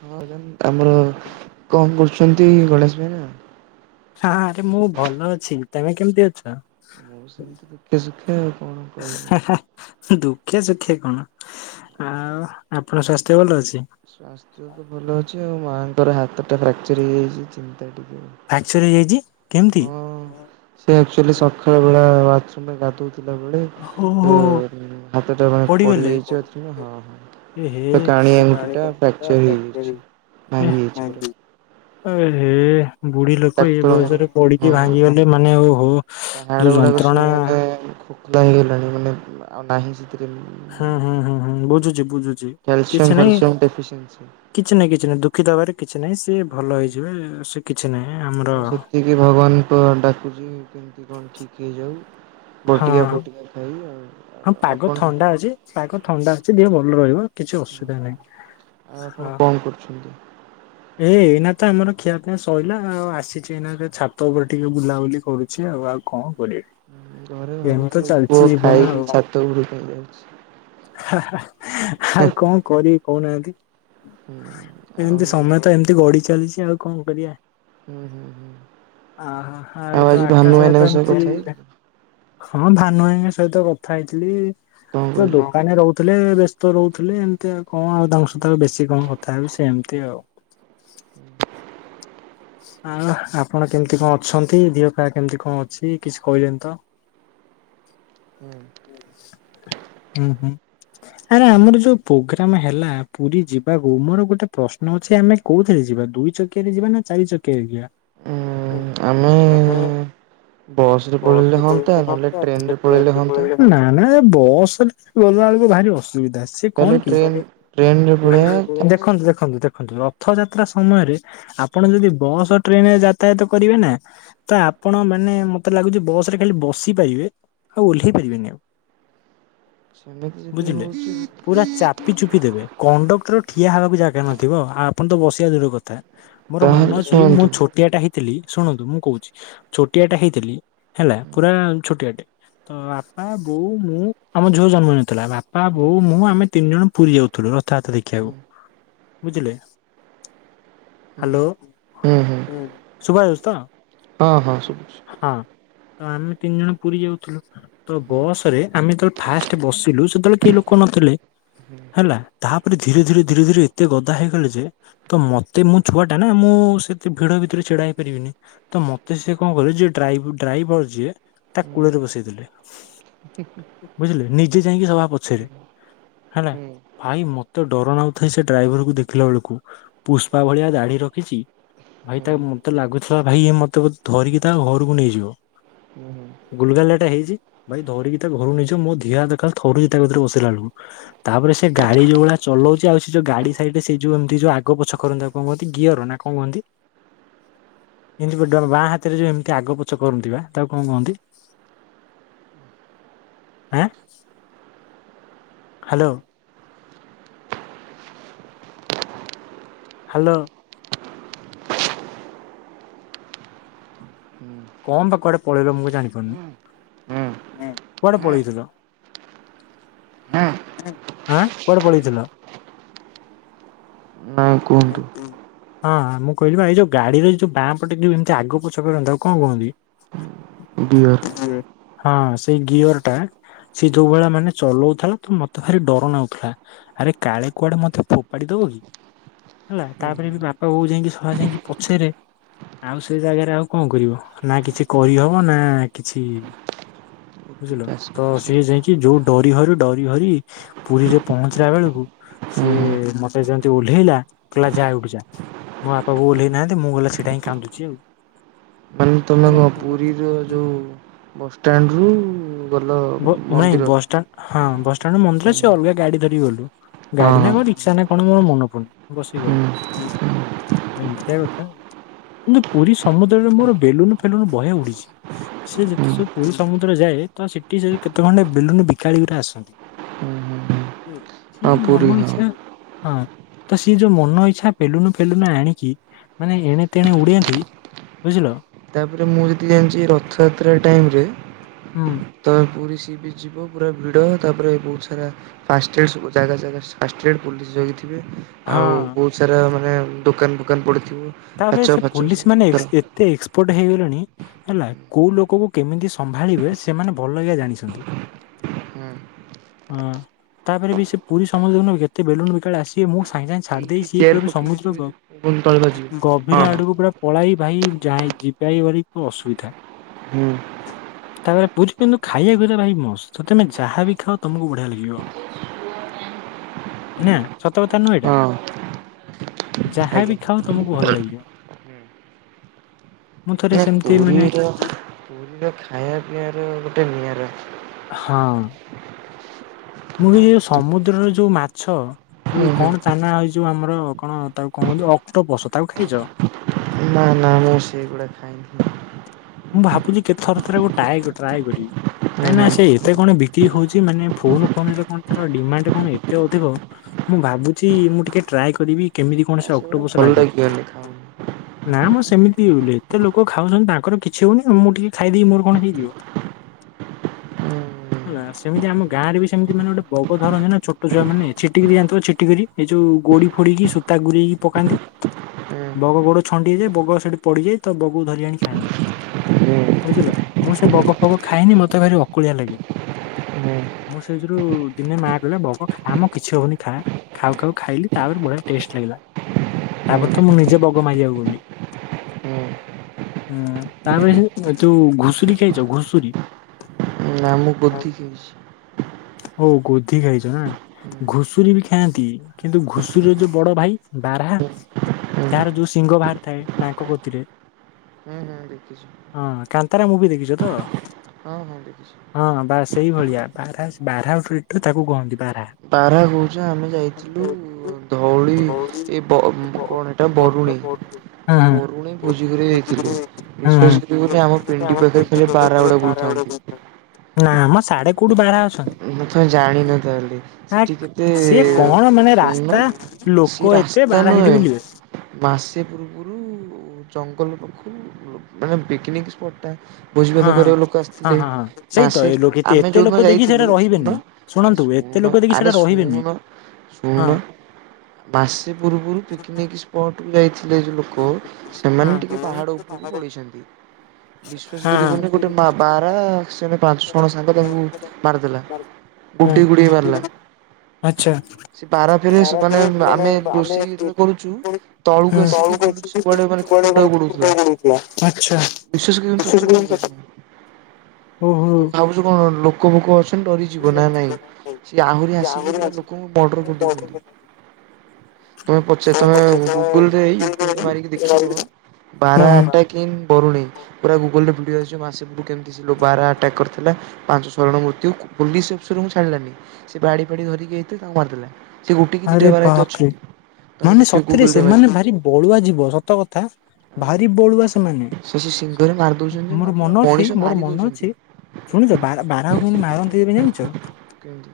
ହଁ ମାଡାମ ଆମର କଣ କରୁଛନ୍ତି ଗଣେଶ ଭାଇନା? ହଁ ଆରେ ମୁଁ ଭଲ ଅଛି ତମେ କେମିତି ଅଛ? ମୁଁ ସେମିତି ଦୁଃଖେ ସୁଖେ ଆଉ କଣ କହିବି। ଦୁଃଖେ ସୁଖେ କଣ ଆଉ ଆପଣଙ୍କ ସ୍ୱାସ୍ଥ୍ୟ ଭଲ ଅଛି? ସ୍ଵାସ୍ଥ୍ୟ ତ ଭଲ ଅଛି ଆଉ ମାଆଙ୍କର ହାତ ଟା ଫ୍ରାକ୍ଚର ହେଇଯାଇଚି ଚିନ୍ତା ଟିକେ। ଚର୍ ହେଇଯାଇଚି କେମତି? ସେ ଆକ୍ଚୁଏଲି ସଖାଳବେଳା ବାଥ୍ରୁମରେ ଗାଧୋଉଥି ଥିଲାବେଳେ ଏ ଓହୋ ଉଁ ହାତଟା ମାନେ ପଡିଗଲେ ପଡିଯାଇଚି ବାଥ୍ରୁମରେ ହଁ ହଁ। ଏ ହେ ତ କାଣି ଆଙ୍ଗୁଠିଟା ଫ୍ୟାକ୍ଚର୍ ହେଇଯାଇଛି ଭାଙ୍ଗି ଯାଇଛି ପୁରା। ଏ ହେ ବୁଢୀ ଲୋକ ଏ ଡାକ୍ତରଙ୍କ ବୟସରେ ହଁ ପଡିକି ଭାଙ୍ଗିଗଲେ ମାନେ ଓହୋ। ତା ଯୋଉ ହାଡଗୁଡାକ ଯନ୍ତ୍ରଣା ସବୁ ମାନେ ଖୋକଲା ହେଇଗଲାଣି ମାନେ ଉଁ ଆଉ ନାହିଁ ସି [unintelligible] ଉଁ ହୁଁ ହୁଁ ହୁଁ ହୁଁ ବୁଝୁଛି ବୁଝୁଛି କିଛି କ୍ୟାଲସିୟମ୍ ନାଇଁ ଫ୍ୟାଲସିୟମ୍ ଡେଫିସିଏନ୍ସି। କିଛି ନାହିଁ କିଛି ନାହିଁ ଦୁଃଖିତ ହବାରେ କିଛି ନାହିଁ ସିଏ ଭଲ ହେଇଯିବେ ସେ କିଛି ନାହିଁ ଆମର ଏହିକି ଭଗବାନଙ୍କ ଡାକୁଚି କେମତି କଣ ଠିକ୍ ହେଇଯାଉ ହଁ ବଟିକା ଫଟିକା ଖାଇ ଆଉ ହଁ ପାଗ ଆପଣ ଥଣ୍ଡା ଅଛି ପାଗ ଥଣ୍ଡା ଅଛି ଦେହ ଭଲ ରହିବ। କିଛି ଅସୁବିଧା ନାହିଁ ହଁ। ସୁନ୍ଦର ଏ ଏଇନା ତ ଆମର ଖିଆ ପିଆ ସଇଲା ଆଉ ଆସିଛି ଏଇନାକେ ଛାତ ଉପରେ ଟିକେ ବୁଲାବୁଲି କରୁଛି ଆଉ ଆଉ କଁ କରିବେ? ଉଁ ଘରେ ଭାବୁଥିବେ ପୁଅ ଖାଇକି ଛାତ ଉପେରେ [unintelligible] ହଉଛି। ହା ହା ଆଉ କଁ କରବି? କହୁନାହାନ୍ତି ହୁଁ ଆଉ ଏମତି ସମୟ ହୁଁ ତ ଏମତି ଗଡି ଚାଲିଛି ଆଉ କଁ କରିଆ। ହୁଁ ହୁଁ ଅ ହ ଆଉ ହାଉ ତ ଆଜି ଭାନୁ ଆକାଶରେ ଭାଇନାଙ୍କ ତ ସହ ଏମତି କଥା ହେଇଥିଲ ହଁ ଭାନୁ ଭାଇଙ୍କ ସହିତ କଥା ହେଇଥିଲି କଣ ତ କହିଲେ? ଦୋକାନେ ରହୁ ଥେଲେ ବେସ୍ତ ରହୁଥେଲେ ଏମତି ଆଉ କଁ ଆଉ ତାଙ୍କ ସହିତ ଆଉ ବେଶୀ କଁ କଥା ହେବି ସେମତି ଆଉ। ଆହା ଆପଣ କେମତି କଁ ଅଛନ୍ତି ଧିଅ ପା କେମତି କଣ ଅଛି କିଛି କହିଲେନି ତ। ହୁଁ। ଉଁ ହୁଁ। ଆରେ ଆମର ଯୋଉ ପୋଗ୍ରାମେ ହେଲା ପୁରୀ ଯିବାକୁ ମୋର ଗୋଟେ ପ୍ରଶ୍ନ ଅଛି ଆମେ କୋଉଥେରେ ଯିବା ଦୁଇ ଚକିଆରେ ଯିବା ନା ଚାରି ଚକିଆରେ ଯିଆ। ଉଁ ଆମେ ବସରେ ପଳେଇଲେ ହଅନ୍ତା ନହେଲେ ଟ୍ରେନରେ ପଳେଇଲେ ହଅନ୍ତା। ନାଇଁ ନାଇଁ ଏ ବସରେ ଗଲାବେଳୁକୁ ଭାରି ଅସୁବିଧା ସି ଏ କଣ ତାହେଲେ କି ଟ୍ରେନ୍ ଟ୍ରେନ୍ ରେ ପଳେଇବା ଦେଖନ୍ତୁ ଦେଖନ୍ତୁ ଦେ ଖନ୍ତୁ ରଥଯାତ୍ରା ସମୟରେ ଆପଣ ଯଦି ବସ ଓ ଟ୍ରେନରେ ଯାତାୟାତ କରିବେ ନା ତ ଆପଣ ମାନେ ମତେ ଲାଗୁଚି ବସରେ ଖାଲି ବସିପାରିବେ ଆଉ ଓହ୍ଲେଇ ପାରିବେନି ଆଉ। ସେମିତି ଯଦି ବୁଝିଲେ ହଉଛି ପୁରା ଚାପି ଚୁପ୍ ପି ଦେବେ କଣ୍ଡକ୍ଟର ଠିଆ ହବାକୁ ଜାଗା ନଥିବ ଆଉ ଆପଣ ତ ବସିଆ ଦୂରର କଥା। ମୋର ମନ ତାହେଲେ ଅଛି ମୁଁ ଶୁଣନ୍ତୁ ଛୋଟିଆଟା ହେଇଥିଲି ଶୁଣନ୍ତୁ ମୁଁ କହୁଛି ଛୋଟିଆଟା ହେଇଥିଲି ହେଲା ପୁରା ଉଁ ଛୋଟିଆଟେ ତ ଆପା ବୋଉ ମୁଁ ଆମ ଝୁଅ ଜନ୍ମ ହେଇନଥିଲା ବା ପା ହୁଁ ବୋଉ ମୁଁ ଆମେ ତିନି ଜଣ ପୁରୀ ଯାଉଥୁଲୁ ରଥଯାତ୍ରା ହୁଁ ଦେଖିଆକୁ ବୁଝିଲେ। ହୁଁ ହାଲୋ ହୁଁ ହୁଁ ଶୁଭାଯାଉଛି ତ ହଁ ଶୁଭୁଛି। ହଁ ହଁ। ତ ଆମେ ତିନ ଜଣ ପୁରୀ ଯାଉଥୁଲୁ ତ ହୁଁ ବସରେ ଆମେ ତ ଫାଷ୍ଟେ ବସିଲୁ ସେତେବେଳେ କେଇ ଲୋକ ନଥିଲେ। ହୁଁ ହେଲା ତାପରେ ଧୀରେ ଧୀରେ ଧୀରେ ଧୀରେ ଏତେ ଗଦା ହେଇଗଲେ ଯେ ତ ମତେ ମୁଁ ଛୁଆଟା ନା ମୁଁ ସେତେ ଭିଡ ଭିତରେ ଛିଡା ହେଇପାରିବିନି। ତ ମତେ ସିଏ କଁ କଲେ ଯିଏ ଡ୍ରାଇଭ ଡ୍ରାଇଭର ଯିଏ ତା କୂଳରେ ବସେଇ ଦେଲେ। ହୁଁ ହୁଁ ହୁଁ। ବୁଝିଲେ ନିଜେ ଯାଇକି ସଭା ହୁଁ ପଛରେ ହୁଁ ହେଲା। ହୁଁ ଭାଇ ମୋତେ ଡର ନାଗୁଥାଏ ସେ ଡ୍ରାଇଭର୍ କୁ ଦେଖିଲା ବେଳକୁ, ପୁଷ୍ପା ଭଳିଆ ଦାଢି ରଖିଛି। ଭାଇ ତା ମୋତେ ଲାଗୁଥିଲା ଭାଇ ଇଏ ମୋତେ ବ- ଧରିକି ତା ଘରକୁ ନେଇଯିବ। ଓ, ହଁ। ଗୁଲଗାଲିଆ ଟା ହେଇଛି, ଭାଇ ଧରିକି ତା ଘରୁକୁ ନେଇଯିବ, ମୋ ଧିଅ ହାତ ଏକାଳେ ଥରୁଚି ତା କତିରେ ବସିଲା ବେଳକୁ। ତାପରେ ସେ ଗାଡି ଯୋଉ ଭଳିଆ ଚଲଉଚୁ, ଆଉ ସେ ଯୋଉ ଗାଡି ସାଇଡରେ ସେ ଯୋଉ ଏମତି ଯୋଉ ଆଗ ପଛ କରନ୍ତି ତାକୁ କଣ କୁହନ୍ତି ଗିଅର ନା କଣ କୁହନ୍ତି? ଏମିତି ବ-ଡ-ଆମ ବାଁ ହାତରେ ଯୋଉ ଏମିତି ଆଗ ପଛ କରନ୍ତି ବା ତାକୁ କଣ କୁହନ୍ତି? ଆଁ, ହାଲୋ। ହାଲୋ। କଣ ତ କୁଆଡେ ପଳେଇଲ ମୁଁ କ- ହୁଁ ହୁଁ ଜାଣିପାରୁନି? ହୁଁ କୁଆଡେ ପଳେଇଥିଲ? ହଁ। ଆଁ, କୁଆଡେ ପଳେଇଥିଲ? ନାଇଁ କୁହନ୍ତୁ ଅଁ, ମୁଁ କହିଲି ପା ଏଇ ଯୋଉ ଗାଡି ରେ ଯୋଉ ବାଁପଟେ ଯୋଉ ଏମତି ଆଗ ପଛ କରନ୍ତି ତାକୁ କଣ କୁହନ୍ତି? ଗିୟର୍। ହଁ ସେଇ ଗିୟର୍ ଟା ସେ ଯୋଉ ଭଳିଆ ମାନେ ଚଲଉଥିଲା ତ ମୋତେ ଭାରି ଡର ନାଗୁଥୁଲା। ଆରେ କାଳେ କୁଆଡେ ମୋତେ ଫୋପାଡ଼ି ଦବ କି ହେଲା ହୁଁ ତାପରେ ହୁଁ ବି ବାପା ବୋଉ ଯାଇଁକି ସବା ଯାଇଁକି ପଛରେ, ଆଉ ସେ ଜାଗାରେ ଆଉ କଣ କରିବ ନା କିଛି କହିହବ ନା କିଛି ବୁଝିଲ? ଓଟିଇଟି ତ ଆସିକି ସିଏ ସରିଯିବ। ଯାଇକି ଯୋଉ ଡରି ହର ଡରି ହରି ପୁରୀରେ ପହଞ୍ଚିଲା ବେଳକୁ ହୁଁ ହୁଁ ସିଏ ମୋତେ ଯେମିତି ଓହ୍ଲେଇଲା କହିଲା ଯା ଏଉଠୁ ଯା। ମୋ ବାପା ବୋଉ ଓହ୍ଲେଇ ନାହାନ୍ତି ମୁଁ ଗଲା ସେଇଟା ହିଁ କାନ୍ଦୁଚି ଆଉ। ମାନେ ତୋମେ କଣ ପୁରୀର ଯୋଉ ବସ୍ ଷ୍ଟାଣ୍ଡରୁ ଗଲ ନାଇଁ ମନ୍ଦିର? ବସଷ୍ଟାଣ୍ଡ ହଁ ବସ୍ ଷ୍ଟାଣ୍ଡରୁ ମନ୍ଦିର ହଁ ସେ ଅଲଗା ଗାଡି ଧରିିକି ଗଲୁ ଗାଡି ହଁ ନା କଣ ରିକ୍ସା ନା କଣ ମୋର ମନେ ପନି ବସି ହୁଁ ଗଲୁ। ଏମତିଆ କଥା, କିନ୍ତୁ ପୁରୀ ସମୁଦ୍ରରେ ମୋର ବେଲୁନ୍ ଫେଲୁନ୍ ବହେ ଉଡିିଛି। ସେ ଯେତେ ହୁଁ ସବୁ ପୁରୀ ସମୁଦ୍ର ଯାଏ ତ ସେ ଟି ସେଠି କେତେ ଖଣ୍ଡେ ବେଲୁନୁ ବିକାଳିି ଗୁରା ଆସନ୍ତି। ହୁଁ ହୁଁ ହୁଁ ବୁଝିଲ? ହଁ ସିଏ ପୁରୀ ମନ ହଁ ଇଚ୍ଛା ହଁ ତ ସିଏ ଯୋଉ ମନ ଇଚ୍ଛା ବେଲୁନୁ ଫେଲୁନୁ ଆଣିକି ମାନେ ଏଣେ ତେଣେ ଉଡେଇନ୍ତି। ବୁଝିଲ? ତାପରେ ମୁଁ ଯେତିକି ଜାଣିଚି ଏ ରଥଯାତ୍ରା ଟାଇମ୍ ରେ ହୁଁ। ତୋମେ ପୁରୀ ସି ବିଚ୍ ଯିବ ପୁରା ଭିଡ, ତାପରେ ବହୁତ ସାରା ଫାଷ୍ଟେଡ୍ ସବୁ ଜାଗା ଜାଗା ଫାଷ୍ଟଟ୍ରେଡ୍ ପୋଲିସ୍ ଜଗିଥିବେ। ହଁ ଆଉ ବହୁତ ସାରା ମାନେ ଦୋକାନ ଫୋକାନ ପଡ଼ିଥିବ। ତାପରେ ସେ ପୋଲିସ୍ ମାନେ ଏସ୍ ଏତେ ଏକ୍ସପୋର୍ଟ ହେଇଗଲେଣି। ହେଲା, କୋଉ ଲୋକକୁ କେମିତି ସମ୍ଭାଳିବେ ସେମାନେ ଭଲ କିଆ ଜାଣିଛନ୍ତି। ହଁ। ହଁ, ତାପରେ ବି ସେ ପୁରୀ ସମୁଦ୍ରରେ ନୁହଁ କି ଏତେ ବେଲୁନ୍ ବିକାଳି ଆସିବେ ମୁଁ ସାଙ୍ଗେ ସାଙ୍ଗେ ଛାଡି ଏଇଠି ଦେଇ ସିଏ ଚେୟାର ପୁରା ପୁରି ପକେଇକି ସମୁଦ୍ର ଗ [unintelligible] ଗଭୀର ହଁ ହଁ। ଆଡକୁ ପୁରା ପଳାଏ ଭାଇ ଯାଇ ଯିବା ଇବାଇ ଭାରି ଅସୁବିଧା। ହୁଁ ତା ପରେ ପୁରୀରେ କିନ୍ତୁ ଖାଇବା ଗୁରା ଭାଇ ମସ୍ତ ତ ତମେ ଯାହା ବିି ଖାଅ ତମକୁ ବଢିଆ ଲାଗିବ। [inaudible] ନା ସତ କଥା ନୁହଁ ଏଇଟା ହଁ ଆଜ୍ଞା ଯାହାବି ଖାଅ। ତମକୁ ଭଲ ଲାଗିବ ମୁଁ ଥରେ ନା ସେମିତି ମାନେ। ପୁରୀର ପୁରୀର ଖାଇବା ପିଇବା ର। ଗୋଟେ ନିଆରା। ହଁ। ମୁଁ ବି ଇଏ ଯୋଉ ସମୁଦ୍ରର ଯୋଉ ମାଛ। ଯୋଉ ହୁଁ ହୁଁ କଣ ତାନା ଏଇ ଯୋଉ ଆମର କଣ ତାକୁ କଣ କୁୁହନ୍ତି ଅକ୍ଟୋପଶ ତାକୁ ଖାଇଛ। ନା ନା ମୁଁ ସେଗୁଡା ଖାଇନି। ମୁଁ ଭାବୁଛି କେତଥର ଥରେ ଟାଏ ଟ୍ରାଏ କରିବି। ହୁଁ କାଇଁ ନା ହୁଁ ସେ ଏତେ କଣ ବିକ୍ରି ହଉଛି ମାନେ ଫୋନ ଫୋନରେ କଣ ତାର ଡିମାଣ୍ଡ କଣ ଏତେ ଅଧିକ। ମୁଁ ଭାବୁଛି ମୁଁ ଟିକେ ଟ୍ରାଏ କରିବି କେମିତି କଣ ଆ ସେ ଅକ୍ ସେଗୁଡା ଅକ୍ଟୋପସ ଭଲ ଲାଗେ। ଲାଗିବନି ଖାଉନି। ନା ମ ସେମିତି ଉଲେ ଏତେ ଲୋକ ଖାଉଛନ୍ତି ତାଙ୍କର କିଛି କିଛି ହଉନି ଆଉ ମୁଁ ଟିକେ ଖାଇଦେଇ ମୋର କଣ ହେଇଯିବ। ହୁଁ। ହେଲା ସେମିତି ଆମ ଗାଁରେ ବି ସେମିତି ମାନେ ଗୋଟେ ବଗ ଧରନ୍ତି ନା ଛୋଟ ଛୁଆମାନେ ଛିଟିକିରି ଯାଣିଥିବ ଛିଟିକିରି। ଏ ଯୋଉ ଗୋଡି ଫୋଡିକି ସୂତା ଗୁରେଇକି ପକାନ୍ତି। ହୁଁ ବଗ ଗୋଡ ଛଣ୍ଡି ହେଇଯାଏ ବଗ ସେଠି ପଡିଯାଏ। ତ ବଗକୁ ଧରି ଆଣି ଖାଆନ୍ତି। ହୁଁ ବୁଝିଲ ମୁଁ ସେ ବଗ ଫଗ ଖାଏନି ମତେ ଭାରି ଅକଳିଆ ଲାଗେ। ହୁଁ ମୁଁ ସେଇଥିରୁ ଦିନେ ମାଆ କହିଲା ବଗ ଖା ମ କିଛି ହବନି ଖା। ଖାଉ ଖାଉ ଖାଇଲି ତାପରେ ବଢିଆ ଟେଷ୍ଟ ଲାଗିଲା। ତା ହୁଁ ପରେ ତ ମୁଁ ନିଜେ ବଗ ମାରିବାକୁ ଗଲି ହୁଁ। ହୁଁ। ତା ପରେ ସେ ଏ ଯୋଉ ଘୁଷୁରୀ ଖାଇଛ ଘୁଷୁରୀ। ନା ମୁଁ ଗୋଧି ଖାଇଛି। ଓ ଗୋଧି ଖାଇଛ ନା। ଘୁଷୁରୀ ବି ଖାଆନ୍ତି କିନ୍ତୁ ଘୁଷୁରୀର ଯୋଉ ବଡ ଭାଇ ବାରହା। ହୁଁ ତାହାର ଯୋଉ ସିଂହ ବାହାରି ଥାଏ ନାକ କତିରେ। ହୁଁ ହୁଁ ଦେଖିଛି। ହଁ କାନ୍ତରା ମୁଭି ଦେଖିଛ ତ। ହଁ ହଁ ଦେଖିଛି। ହଁ ବାସ ସେଇଭଳିଆ ବାରହାସ୍ ବାରାହାଃ ଫିଟ୍ ର ତାକୁ କୁହନ୍ତି ବାରାହାଃ। ବାରହା କହୁଛ ଆମେ ଯାଇଥିଲୁ ଧଉଳି ଏ ବ କଣ ଏଇଟା ବରୁଣେଇ। ହୁଁ ହୁଁ ବରୁଣେଇ ଭୋଜି କରିବାକୁ ଯାଇଥିଲୁ। ତ ହୁଁ ହୁଁ ସେଠି ଯୋଉଠି ଆମ ପିଣ୍ଡି ପାଖରେ ସେ ଯୋଉ ବାରାହା ଗୁଡା ବୁଲୁ ଥାନ୍ତି। ନା ମ ସାଢେ କୋଉଠୁ ବାରାହା ଅଛନ୍ତି। ନା ତମେ ଜାଣିନ ତାହେଲେ ଆ ସେଠି କେତେ ସିଏ କଣ ମାନେ ଶୁଣୁନୁ। ରାସ୍ତା ସିଏ ଲୋକ ଏତେ ରାସ୍ତା ବାରା ସେଠି ନୁହେଁ ବୁଲିବେ ମାସେ ପୂର୍ବରୁ। ଜଙ୍ଗଲ ପାଖରୁ ଲୋ ମାନେ ପିକନିକଟ ସ୍ପଟ୍ ଟା। ଭୋଜିଭାତ ହଁ ହଁ କରିବାକୁ ଲୋକ ଆସିଥିଲେ ହଁ ହଁ ସେଇ ତ ମାସେ ଏ ଲୋକ ଏତେ ଆମେ ଏତେ ଯୋଉଦିନ ଲୋକ ଦେଖି ଯାଇଥିଲୁ। ସେଇଟା ଶୁଣୁନ ରହିବେନି ଆରେ ଶୁଣନ୍ତୁ ଏତେ ଶୁଣୁନ ଲୋକ ଦେଖି ଆରେ ସେଇଟା ରହିବେନି ଶୁଣୁନ ହଁ ଶୁଣନ। ମାସେ ପୂର୍ବୁରୁ ପିକନିକ। ସ୍ପଟ୍ କୁ ଯାଇଥିଲେ ଏ ଯୋଉ ଲୋକ ହଁ ସେମାନେ ଟିକେ ପାହାଡ ଉପରକୁ ପଳେଇଛନ୍ତି। ବିଶ୍ୱାସ ହଁ କରିବୁନି ଗୋଟେ ବା-ବାରହା ସେ ହେଲେ ପାଞ୍ଚ ଜଣ ସାଙ୍ଗ ତାକୁ ମାରିଦେଲା। ଗୁଡେଇ ଗୁଡେଇ ମାରିଲା ହୁଁ, ଆଚ୍ଛା। ସେ ବାରହା ଫେର ସେମାନେ ଆମେ ରୋଷେଇ ଯେତେବେଳେ କରୁଛୁ ତଳକୁ ଆସିକି ବୁଲୁଛି ସବୁଆଡେ ମାନେ କୁକୁରଟାକୁ ଗୋଡଉଥିଲା। ଆଚ୍ଛା। ବିଶ୍ୱାସ କରିବନି ସତ କଥା କହୁଛି ଓହୋ। ଯୋଉ କଣ ଲୋକ ଫୋକ ଅଛନ୍ତି ଡରିକି ଯିବ ନା ନାଇଁ, ସିଏ ଆହୁରି ଆସିକି ପୁରା ଲୋକଙ୍କୁ ମର୍ଡର କରିଦଉଛନ୍ତି। ତମେ ପଚା ତମେ ଗୁଗୁଲରେ, ୟୁଟ୍ୟୁବରେ ମାରିକି ଦେଖିବ, ହଁ ବାରହା ହଁ ଆଟାକ୍ କିନ୍ ବରୁଣେଇ ପୁରା ଗୁଗଲରେ ଭିଡିଓ ଆସିଛି, ମାସେକୁ କେମତି ସେ ବାରହା ଆଟାକ୍ କରିଥିଲା, ପାଞ୍ଚ ଛଅ ଜଣ ମୃତ୍ୟୁ ପୁଲିସ ଅଫସରଙ୍କୁ ଛାଡିଲାନି, ସେ ବାଡି ଫାଡି ଧରିକି ଆଇଥିଲେ ତାଙ୍କୁ ମାରିଦେଲା। ସେ ଗୋଟେ କି ଆରେ ଦିଟା ବାରହା ହେଇଥିବ ବାପ ଛୁ ମାନେ ସତରେ ସେମାନେ ଭାରି ବଳୁଆ ଜୀବ, ସତ କଥା। ଆଉ ଭାରି ବଳୁଆ ସେମାନେ। ସେ ସେ ସିଂଘରେ ମାରି ଦଉଛନ୍ତି ଯେ ମୋର ପୁରା ମନ ଅଛି, ମଣିଷ ମୋର ମାରି ମନ ଦଉଛନ୍ତି। ଅଛି ଶୁଣିଛ ବାର-ବାରହାକୁ କେମତି ମାରନ୍ତି ଏବେ ଜାଣିଛ? କେମିତି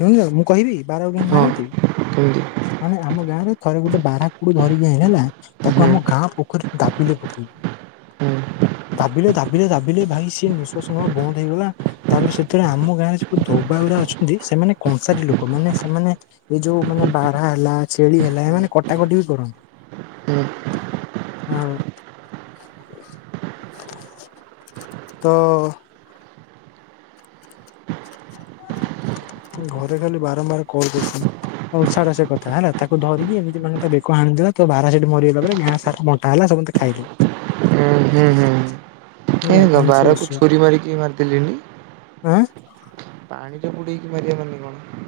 ଶୁଣୁଚ, ମୁଁ କହିବି, ବାରହାକୁ କେମିତି ମାରନ୍ତି? କେମତି? ମାନେ ଆମ ଗାଁରେ ଥରେ ଗୋଟେ ବାରହାକୁ ଧରିକି ଆଇଁଲେ ହେଲା, ତାକୁ ହୁଁ। ଆମ ଗାଁ ପୋଖରୀ ଦାବିଲେ ପକେଇକି। ହୁଁ। ଦାବିଲେ, ଦାବିଲେ, ଦାବିଲେ, ଭାଇ ସିଏ ନିଶ୍ଵାସ ନେବା ବନ୍ଦ ହେଇଗଲା ତାପରେ ସେତେବେଳେ ଆମ ଗାଁରେ ଯୋଉ ଧୋବା ଗୁରା ଅଛନ୍ତି, ସେମାନେ କଂସାରୀ ଲୋକ। ମାନେ ସେମାନେ ଏଇ ଯୋଉ ମାନେ ବାରହା ହେଲା, ଛେଳି ହେଲା, ଏମାନେ କଟାକଟି ବି କରନ୍ତି। ଆଉ ତ ମୋ ଘରେ ଖାଲି ବାରମ୍ବାର କଲ୍ କରୁଚନ୍ତି। ହମ୍ ଛାଡ଼ ସେ କଥା ହେଲା, ତାକୁ ଧରିକି ଏମିତି ମାନେ ତା ବେକ ହାଣିଦେଲା, ତ ବାରହା ସେଠି ମରିଗଲା ପରେ ଗାଁ ସାରା ମ ବଣ୍ଟାହେଲା ସମସ୍ତେ ଖାଇଲେ। ହୁଁ, ହୁଁ, ହୁଁଁ। ଏ ହେଲା ତ ବାରହାକୁ ଛୁରୀ ମାରିକି ମାରିଦେଲେଣିି? ଆଁ? ପାଣିରେ ବୁଡେଇକି ମାରିବେ ମାନେ କଣ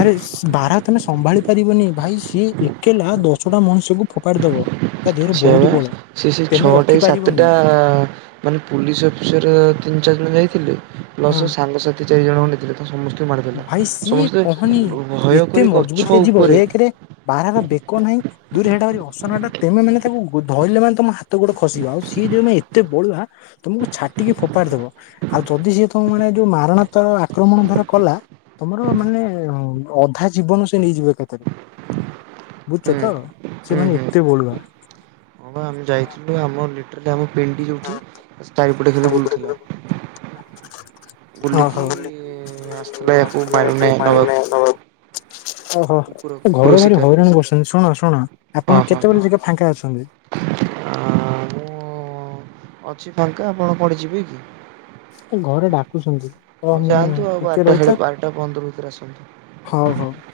ଆରେ ସ ବାରହା ତମେ ସମ୍ଭାଳି ପାରିବନି, ଭାଇ ସିଏ ଏକଲା ଦଶଟା ମଣିଷକୁ ଫୋପାଡ଼ିଦବ। ସେ, ସେ ସେଇ ଛଅଟା କି ରଖିପାରିବ ସାତଟା କାଲି ପୁଲିସ୍ ଅଫିସର ତିନି ଚାରି ଜଣ ଯାଇଥିଲେ, ପ୍ଲସ୍ ହଁ ସାଙ୍ଗସାଥି ଚାରିଜଣ ଖଣ୍ଡେ ଥିଲେ। ସମସ୍ତେ ମାଡ଼ିଦେଲେ। ଭାଇ ସିଏ ସମସ୍ତେ କହନି ଭୟ କରି ଗଛ ଉପରେ ବାରହାର ବେକ ନାହିଁ ଦୁଇରେ ସେଇଟା ଭାରି ଅସନଟା, ତେମେ ମାନେ ତାକୁ ଧଇଲେ ମାନେ ତମ ହାତ ଗୋଡ ଖସିବ। ଆଉ ସିଏ ଯୋଉ ମେ ଏତେ ବଳୁଆ ତମକୁ ଛାଟିକି ଫୋପାଡିଦବ, ଆଉ ଯଦି ସିଏ ତମ ମାନେ ଯୋଉ ମାରଣା ତର ଆକ୍ରମଣ ଧର କଲା, ତମର ମାନେ ଅଁ ଅଧା ଜୀବନ ସେ ନେଇଯିବ ଏକାଥରେ। ବୁଝୁଚ ହୁଁ ତ? ସେମାନେ ଏତେ ବଳୁଆ। ଆଉ ଆମେ ଯାଇଥିଲୁ ଆମ ଲିଟରାଲି ଆମ ପିଣ୍ଡି ଯୋଉଠି, ତା ଚାରିପଟେ ଖାଲି ବୁଲୁଥିଲା। ବୁଲିକି ଓହୋ। ଆସିଥିଲା ୟାକୁ ମାରୁ ନବାକୁ ଓହୋ। କୁକୁର ଏ କୁକୁର ଘରେ ଭାରି ଶିକାର ହଇରାଣ କରୁଛନ୍ତି, ଶୁଣ, ଶୁଣ, ଆପଣ କେତେବେଳେ ଯାକେ ଫାଙ୍କା ଅଛନ୍ତି? ଆଁ-ଆଁ ମୁଁ ଅଛି ଫାଙ୍କା ଆପଣ କୁଆଡେ ଯିବେ କି? ଏ ଘରେ ଡାକୁଛନ୍ତି, ତ ହଉ ମୁଁ-ଉ-ଉ ଯାଆନ୍ତୁ ଆଉ ଟିକେ ବାରଟା ସାଢ଼େ ରହିଥା। ବାରଟା ପନ୍ଦର ଭିତରେ ଆସନ୍ତୁ। ହଉ ହଉ।